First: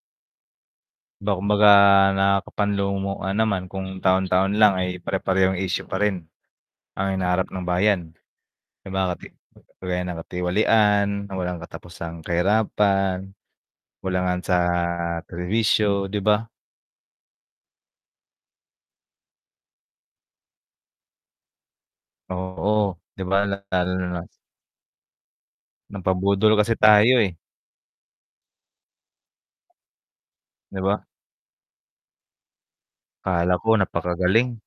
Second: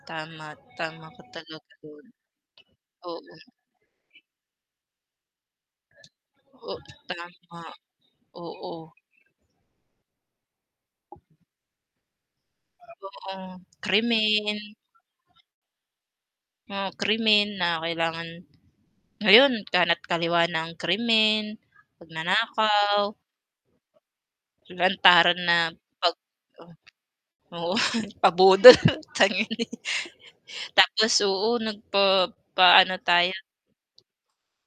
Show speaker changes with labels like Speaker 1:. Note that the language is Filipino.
Speaker 1: Tama, tama ka
Speaker 2: 'Ba kumbaga
Speaker 1: talaga dun.
Speaker 2: nakakapanlumo nga
Speaker 1: Oo.
Speaker 2: naman kung taon-taon lang ay pare-parehong issue pa rin,
Speaker 1: Oo,
Speaker 2: ang
Speaker 1: tama.
Speaker 2: hinaharap ng bayan. 'Di
Speaker 1: Oo.
Speaker 2: ba kasi kagaya ng katiwalian na walang katapusang kahirapan,
Speaker 1: Oo,
Speaker 2: kakulangan sa
Speaker 1: krimen
Speaker 2: serbisyo 'di ba?
Speaker 1: oh, krimen na kailangan ngayon kana't kaliwa na ang krimen,
Speaker 2: Oo
Speaker 1: pagnanakaw
Speaker 2: 'di ba lalong-lalo na na
Speaker 1: lantaran na pag
Speaker 2: nagpabudol
Speaker 1: ah
Speaker 2: kasi tayo eh.
Speaker 1: oo, pa-budol [unintelligible]
Speaker 2: 'Di ba?
Speaker 1: tapos oo nagpapa-ano tayo
Speaker 2: Akala ko napakagaling.